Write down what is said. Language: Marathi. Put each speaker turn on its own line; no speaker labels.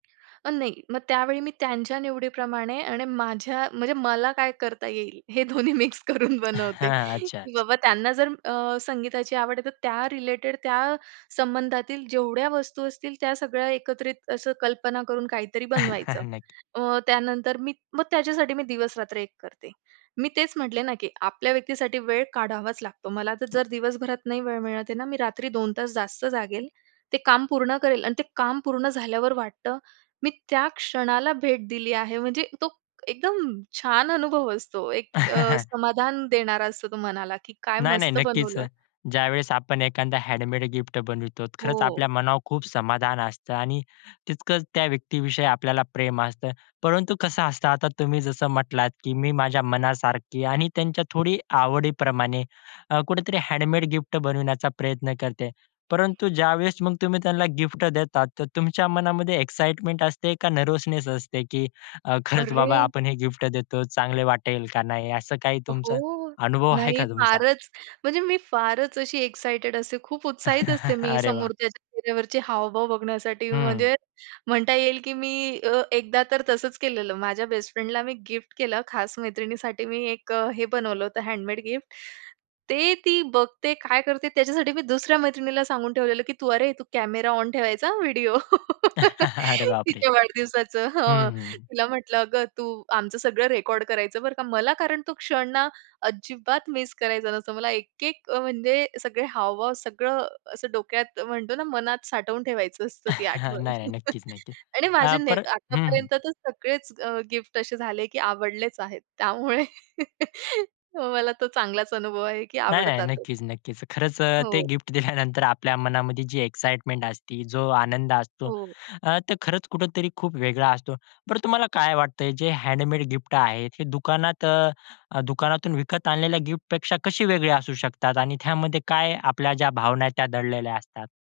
अ, नाही. मग त्यावेळी मी त्यांच्या निवडीप्रमाणे आणि माझ्या म्हणजे मला काय करता येईल? हे दोन्ही मिक्स करून
अ,
बनवते.
हं, अच्छा,
की
अच्छा.
बाबा त्यांना जर अ, संगीताची आवड आहे, तर त्या रिलेटेड, त्या संबंधातील जेवढ्या वस्तू असतील त्या सगळ्या एकत्रित असं कल्पना करून काहीतरी बनवायचं.
नक्की.
अ, त्यानंतर मी मग त्याच्यासाठी मी दिवस-रात्र एक करते. मी तेच म्हटले ना की आपल्या व्यक्तीसाठी वेळ काढावाच लागतो. मला तर जर दिवसभरात नाही वेळ मिळत आहे ना मी रात्री 2 तास जास्त जागेल. ते काम पूर्ण करेल आणि ते काम पूर्ण झाल्यावर वाटतं. मी त्या क्षणाला भेट दिली आहे. म्हणजे तो एकदम छान अनुभव असतो एक अ, समाधान देणारा असतो तो मनाला की काय
नाही, नाही
मस्त
नक्कीच.
बनवलं?
ज्यावेळेस आपण एखादा हँडमेड गिफ्ट बनवितो खरंच
हो.
आपल्या मनावर खूप समाधान असतं. आणि तितकंच त्या व्यक्तीविषयी आपल्याला प्रेम असतं. परंतु कसं असतं? आता तुम्ही जसं म्हटलात की "मी माझ्या मनासारखी आणि त्यांच्या थोडी आवडीप्रमाणे" अ, कुठेतरी हँडमेड गिफ्ट बनवण्याचा प्रयत्न करते. परंतु ज्यावेळेस मग तुम्ही त्यांना गिफ्ट देतात, तर तुमच्या मनामध्ये एक्साईटमेंट असते का नर्व्हसनेस असते? की अ, खरंच बाबा
अरे!
आपण हे गिफ्ट देतो, चांगले वाटेल का नाही? असं काही
अ,
तुमचा
हो.
अनुभव आहे
नाही
का तुमचा?
फारच म्हणजे मी फारच अशी एक्साइटेड असते, खूप उत्साहित असते मी
अरे वाह!
समोरच्याच्या चेहऱ्यावरचे हावभाव बघण्यासाठी.
हं.
म्हणजे म्हणता येईल की मी अ, एकदा तर तसंच केलेलं. माझ्या बेस्टफ्रेंडला मी गिफ्ट केला खास मैत्रिणीसाठी मी एक हे बनवलं होतं हँडमेड गिफ्ट. ते ती बघते, काय करते? त्याच्यासाठी मी दुसऱ्या मैत्रिणीला सांगून ठेवलेलं की तू "अरे! तू कॅमेरा ऑन ठेवायचा हां व्हिडिओ
अरे बापरे!
तिच्या वाढदिवसाचं"
हं,
हं.
हं.
तिला म्हटलं "अगं, तू आमचं सगळं रेकॉर्ड करायचं बरं का?" मला कारण तो क्षण ना अजिबात मिस करायचा नसतो. मला एक-एक म्हणजे सगळे हावभाव, सगळं असं डोक्यात, म्हणतो ना मनात साठवून ठेवायचं असतं ती
नाही,
आठवण.
नाही. नक्कीच, नक्कीच.
आणि माझे
अ,
ने
पर हं, हं.
आत्तापर्यंत तर सगळेच अ, गिफ्ट असे झाले की आवडलेच आहेत. त्यामुळे हो, मला तो चांगलाच अनुभव आहे की
नाही, नाही.
आवडतात.
नक्कीच, नक्कीच. खरंच अ ते
हो.
गिफ्ट दिल्यानंतर आपल्या मनामध्ये जी एक्साईटमेंट असते, जो आनंद असतो
हो.
अ, तर खरंच कुठेतरी खूप वेगळा असतो. बरं तुम्हाला काय वाटतंय? जे हँडमेड गिफ्ट आहेत, हे दुकानात अ, दुकानातून विकत आणलेल्या गिफ्टपेक्षा कशी वेगळी असू शकतात? आणि त्यामध्ये काय आपल्या ज्या भावना त्या दडलेल्या असतात?